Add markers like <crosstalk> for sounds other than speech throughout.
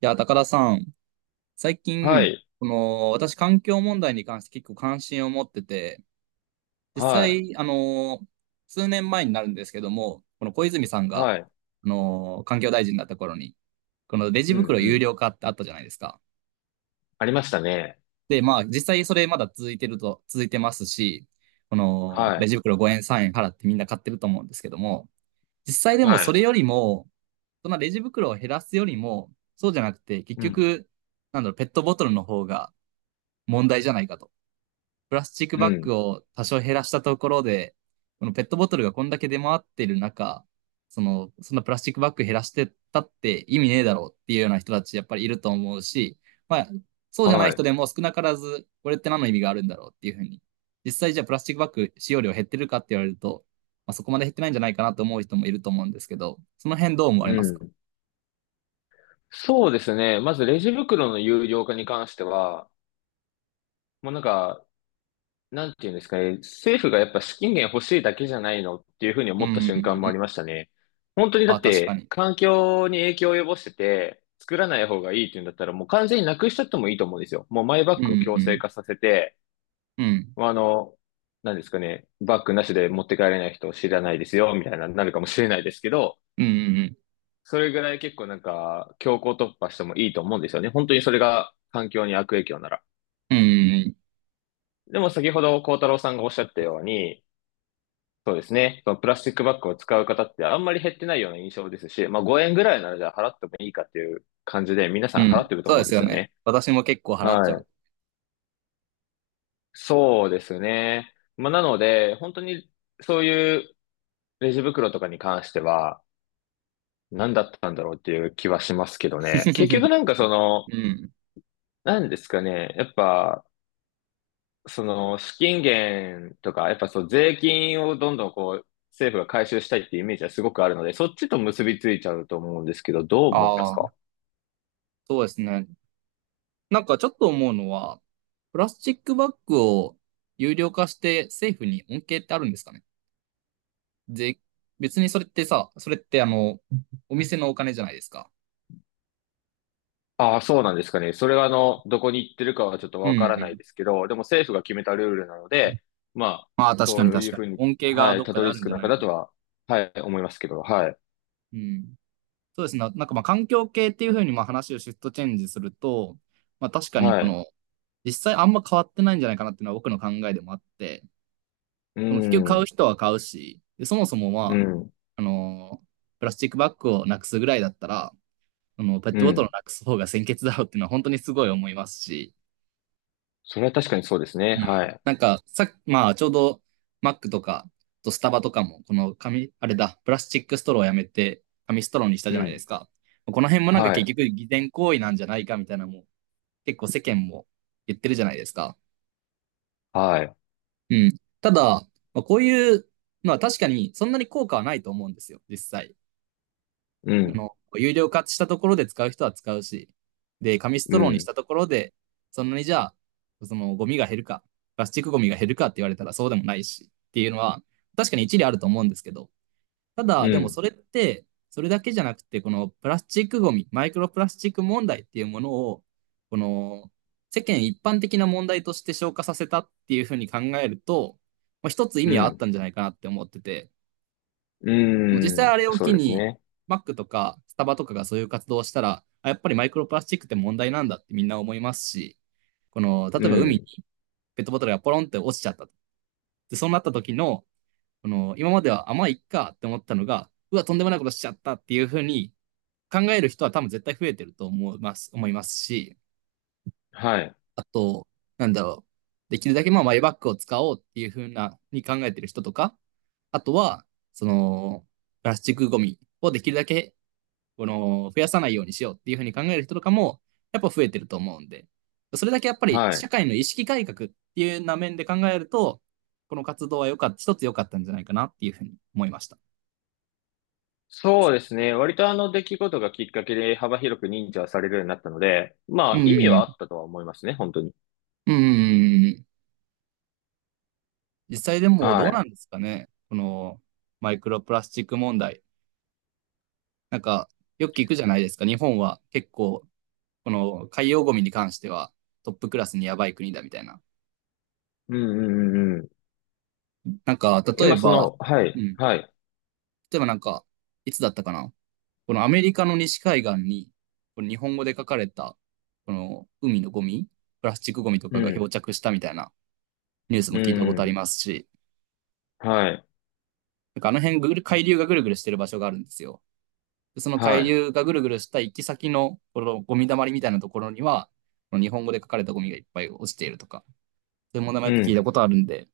いや、高田さん、最は近、い、私、環境問題に関して結構関心を持ってて、実はい、際、数年前になるんですけども、この小泉さんが、はい、環境大臣だった頃に、このレジうん、袋う有ん。料化ってあったじゃないですか。ありましたね。で、まあ、実際それまだ続いてると、続いてますし、この、はレい、ジ袋5円、3円払ってみんな買ってると思うんですけども、実際でもはそい、れよりも、そのレジ袋を減らすよりも、そうじゃなくて、結うん、局、なんだろう、ペットボトルの方が、問題じゃないかと。プラスチックうバッん、グを多少減らしたところで、このペットボトルがこんだけ出回ってる中、そんなプラスチックバッグ減らしてたって意味ねえだろうっていうような人たちやっぱりいると思うし、まあ、そうじゃないは人い、でも少なからず、これって何の意味があるんだろうっていうふうに。実際じゃあプラスチックバッグ使用量減ってるかって言われると、まあ、そこまで減ってないんじゃないかなと思う人もいると思うんですけど、その辺どう思われうますか？ん。そうですね。まずレジ袋の有料化に関しては、もうなんか、なんていうんですかね、政府がやっぱ資金源欲しいだけじゃないのっていうふうにうん思ったうん瞬間うもありん。ましたね。本当にだあ、っ確かて、に。環境に影響を及ぼしてて、作らない方がいいっていうんだったら、もう完全になくしちゃってもいいと思うんですよ。もうマイバうッグを強制ん化させて、うんうん。まあ、何ですかね、バッグなしで持って帰れない人を知らないですよ、みたいな、なるかもしれないですけど、うんうんうん。それぐらい結構なんか、強行突破してもいいと思うんですよね。本当にそれが環境に悪影響なら。うんうんうん。でも先ほど幸太郎さんがおっしゃったように、そうですね、そのプラスチックバッグを使う方ってあんまり減ってないような印象ですし、まあ5円ぐらいならじゃあ払ってもいいかっていう感じで皆さうん払っん。てるとそう思でうんですよすよね。ね。私も結構払っちゃはう。い。そうですね。まあなので、本当にそういうレジ袋とかに関しては、何だったんだろうっていう気はしますけどね。結局 <laughs> なんかうん。何ですかね。やっぱ、その資金源とか、やっぱそう税金をどんどんこう、政府が回収したいっていうイメージはすごくあるので、そっちと結びついちゃうと思うんですけど、どう思いますあか？あ、そうですね。なんかちょっと思うのは、プラスチックバッグを有料化して政府に恩恵ってあるんですかね？で、別にそれってさ、それってお店のお金じゃないですか。ああ、そうなんですかね。それはどこに行ってるかはちょっとうんわからうないですん。けど、でも政府が決めたルールなので、まあ、まあ確かそにうい確うかふに。うに、恩恵がはい、どったかでどありる着んくじゃな中いだか。とは、はい、思いますけど、はい、うん。そうですね。なんかまあ環境系っていうふうにまあ話をシフトチェンジすると、まあ確かにこはい、の、実際あんま変わってないんじゃないかなっていうのは僕の考えでもあって、うでも結局買うん、人は買うし、でそもそもうまあ、ん、あのープラスチックバッグをなくすぐらいだったら、ペッうトボトルをん。なくす方が先決だろうっていうのは本当にすごい思いますし、それは確かにそうですね。うはん。い。なんか、さまあ、ちょうど、マックとか、あとスタバとかも、この紙、あれだ、プラスチックストローをやめて、紙ストローにしたじうゃないでん。すか。この辺もなんかは結い。局、偽善行為なんじゃないかみたいなのも、結構世間も言ってるじゃないですか。はい。うん。ただ、まあ、こういうのは確かにそんなに効果はないと思うんですよ、実際。うん。有料化したところで使う人は使うし、で、紙スうトローにしん。たところで、そんなにじゃあ、そのゴミが減るか、プラスチックゴミが減るかって言われたらそうでもないしっていうのは、確かに一理あると思うんですけど、たうだ、でもん。それって、それだけじゃなくて、このプラスチックゴミ、マイクロプラスチック問題っていうものを、この世間一般的な問題として消化させたっていうふうに考えると、まあ、一つ意味うはあったん。んじゃないかなって思ってて、うもう実際ん。あれをそ機うですに、ね。マックとかスタバとかがそういう活動をしたら、あやっぱりマイクロプラスチックって問題なんだってみんな思いますし、この、例うえば海にん。ペットボトルがポロンって落ちちゃった。で、そうなった時の、この、今までは甘いっかって思ったのが、うわ、とんでもないことしちゃったっていうふうに考える人は多分絶対増えてると思いますし、はい。あと、なんだろう、できるだけまあマイバッグを使おうっていうふうな、に考えてる人とか、あとは、その、プラスチックゴミをできるだけこの、増やさないようにしようっていうふうに考える人とかも、やっぱ増えてると思うんで、それだけやっぱりはい。社会の意識改革っていうような面で考えると、この活動は良かった、一つ良かったんじゃないかなっていうふうに思いました。そうですね。割とあの出来事がきっかけで幅広く認知はされるようになったので、まうあ意味はん。あったとは思いますね、本当に。うん。実際でもどはうない。んですかね。この、マイクロプラスチック問題。なんか、よく聞くじゃないですか。日本は結構、この海洋ゴミに関してはトップクラスにやばい国だみたいな。うんうんうんうん。なんか、例え今そば、の、はうい、ん。はい。例えばなんか、いつだったかな。このアメリカの西海岸に、この日本語で書かれた、この海のゴミ、プラスチックゴミとうかが漂ん、着したみたいなニュースうも聞いたことありん、ますし、はい、なんかあの辺ぐる、海流がぐるぐるしてる場所があるんですよ。でそのは海い。流がぐるぐるした行き先の、このゴミ溜まりみたいなところには、この日本語で書かれたゴミがいっぱい落ちているとか、そういう問題もやうっぱ聞いたん。ことあるんで、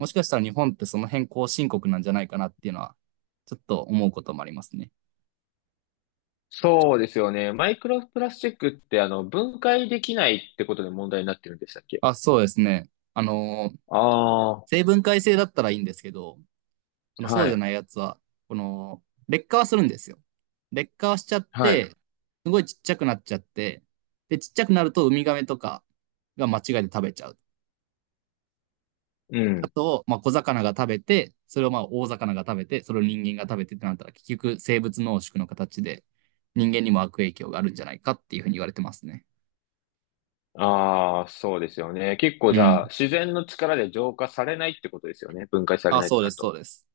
もしかしたら日本ってその辺後進国なんじゃないかなっていうのは、ちょっと思うこともありますね。そうですよね。マイクロプラスチックってあの分解できないってことで問題になってるんでしたっけ？あ、そうですね。あのー、ああ、成分解性だったらいいんですけど、このそはうじゃい、ないやつは、この、劣化はするんですよ。劣化はしちゃっはい、て、すごいちっちゃくなっちゃって、で、ちっちゃくなるとウミガメとかが間違いで食べちゃう。うあん。と、まあ、小魚が食べて、それをまあ大魚が食べて、それを人間が食べてってなったら、結局生物濃縮の形で人間にも悪影響があるんじゃないかっていうふうに言われてますね。ああ、そうですよね。結構うじゃあ、ん。自然の力で浄化されないってことですよね。分解されあ、ないそとうなでるす、そと。うです。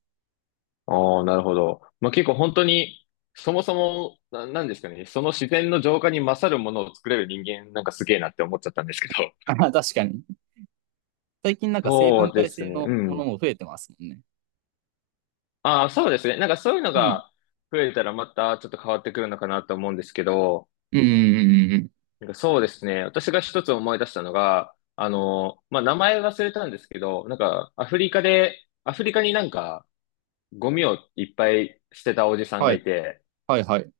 ああ、なるほど。まあ結構本当に、そもそも、なんですかね。その自然の浄化に勝るものを作れる人間、なんかすげえなって思っちゃったんですけど。あ確かに。最近なん <laughs> か生そ分うで解す性ね。のうものん。も増えてますもんね。ああ、そうですね。なんかそういうのうん。が増えたらまたちょっと変わってくるのかなと思うんですけど、うん、うん、うん、うん。なんかそうですね。私が一つ思い出したのが、まあ、名前忘れたんですけど、なんか、アフリカになんか、ゴミをいっぱい捨てたおじさんはがい、いて、はい、はい。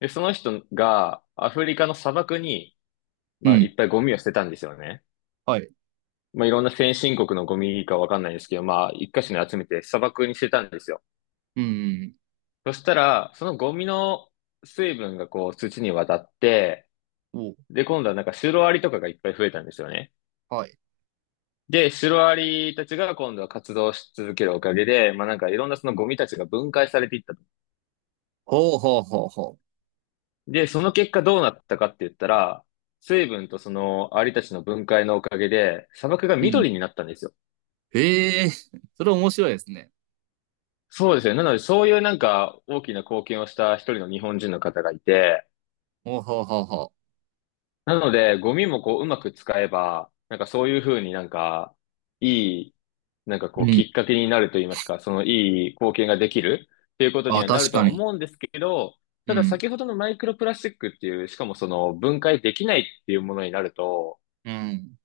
で、その人が、アフリカの砂漠に、うまあ、いん、っぱいゴミを捨てたんですよね。はい。まあ、いろんな先進国のゴミかわかんないですけど、まあ、一箇所に集めて砂漠に捨てたんですよ。うん。そしたら、そのゴミの水分がこう、土に渡って、お、で、今度はなんか、シロアリとかがいっぱい増えたんですよね。はい。で、シロアリたちが今度は活動し続けるおかげで、まあなんかいろんなそのゴミたちが分解されていったと。ほうほうほうほで、その結果どうなったかって言ったら、水分とそのアリたちの分解のおかげで、砂漠がう。うん。緑になったんですよ。へえ、それ面白いですね。そうですよね。なので、そういうなんか大きな貢献をした一人の日本人の方がいて、ほうほうほうほなので、ゴミもこう、うまく使えば、なんかそういうふうになんか、いい、なんかう。こうう、きん。っかけになると言いますか、そのいい貢献ができるっていうことにあ、はな確るとかはに。思うんですけど、うただん。先ほどのマイクロプラスチックっていう、しかもその分解できないっていうものになると、うん。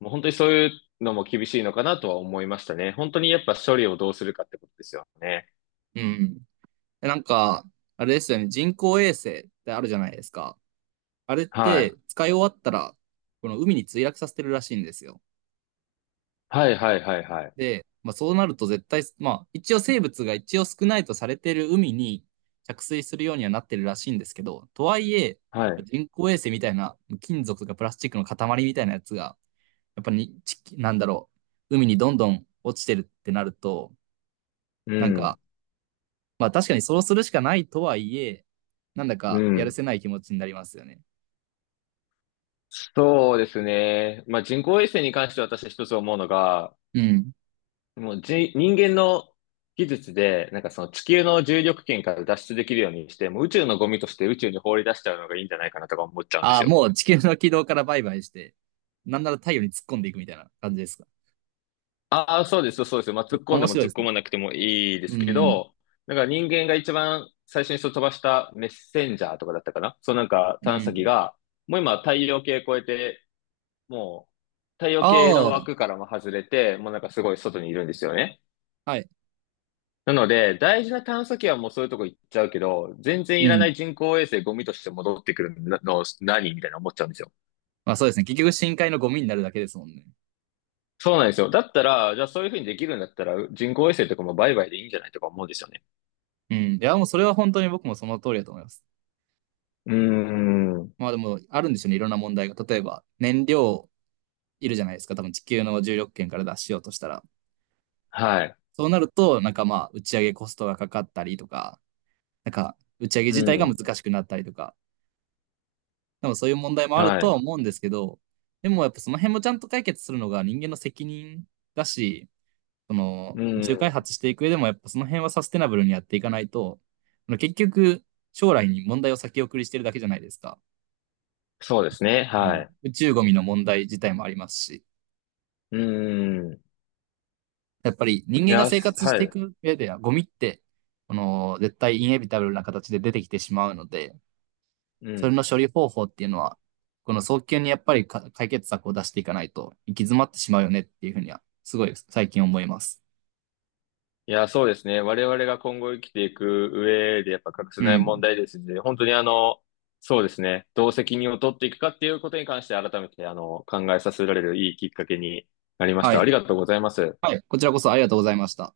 もう本当にそういうのも厳しいのかなとは思いましたね。本当にやっぱ処理をどうするかってことですよね。うん。なんか、あれですよね。人工衛星ってあるじゃないですか。あれっはい。て使い終わったら、この海に墜落させてるらしいんですよ。はいはいはいはい。で、まあ、そうなると絶対、まあ、一応生物が一応少ないとされている海に着水するようにはなってるらしいんですけど、とはいえ、はい。人工衛星みたいな金属とかプラスチックの塊みたいなやつが、やっぱりなんだろう、海にどんどん落ちてるってなると、うなんか、ん。まあ確かにそうするしかないとはいえ、なんだうかやるん。せない気持ちになりますよね。そうですね。まあ、人工衛星に関して私は一つ思うのが、うん。もうじ、人間の技術で、なんかその地球の重力圏から脱出できるようにして、もう宇宙のゴミとして宇宙に放り出しちゃうのがいいんじゃないかなとか思っちゃうんであすあ、よ。もう地球の軌道からバイバイして、なんなら太陽に突っ込んでいくみたいな感じですか。ああ、そうです、そうです。まあ、突っ込ん面でも白い突でっす込ね。まなくてもいいでうすけん。ど、なんか人間が一番最初にそう飛ばしたメッセンジャーとかだったかな。そうなんかう探査機ん。が、もう今太陽系越えて、もう太陽あ系のあ、枠からも外れて、もうなんかすごい外にいるんですよね。はい。なので、大事な探査機はもうそういうとこ行っちゃうけど、全然ういらないん。人工衛星ゴミとして戻ってくるの何みたいな思っちゃうんですよ。まあそうですね。結局深海のゴミになるだけですもんね。そうなんですよ。だったら、じゃあそういうふうにできるんだったら、人工衛星とかも売買でいいんじゃないとか思うんですよね。うん。いや、もうそれは本当に僕もその通りだと思います。うーん。まあでも、あるんでしょうね。いろんな問題が。例えば、燃料いるじゃないですか。多分地球の重力圏から脱しようとしたら。はい。そうなると、なんかまあ、打ち上げコストがかかったりとか、なんか、打ち上げう自体がん。難しくなったりとか、でもそういう問題もあるはとはい。思うんですけど、でもやっぱその辺もちゃんと解決するのが人間の責任だし、そのう宇宙開ん。発していく上でもやっぱその辺はサステナブルにやっていかないと、結局将来に問題を先送りしてるだけじゃないですか。そうですね。うはん、い。宇宙ゴミの問題自体もありますし、うん。いやっぱり人間がや、生活しはていい。く上ではゴミって、この絶対インエビタブルな形で出てきてしまうので、うそれん。の処理方法っていうのは、この早急にやっぱりか解決策を出していかないと行き詰まってしまうよねっていうふうには、すごい最近思います。いや、そうですね。我々が今後生きていく上でやっぱ欠かせうない問ん。題ですので、本当にそうですね。どう責任を取っていくかっていうことに関して改めて考えさせられるいいきっかけになりましはた。い。ありがとうございます。はい。こちらこそありがとうございました。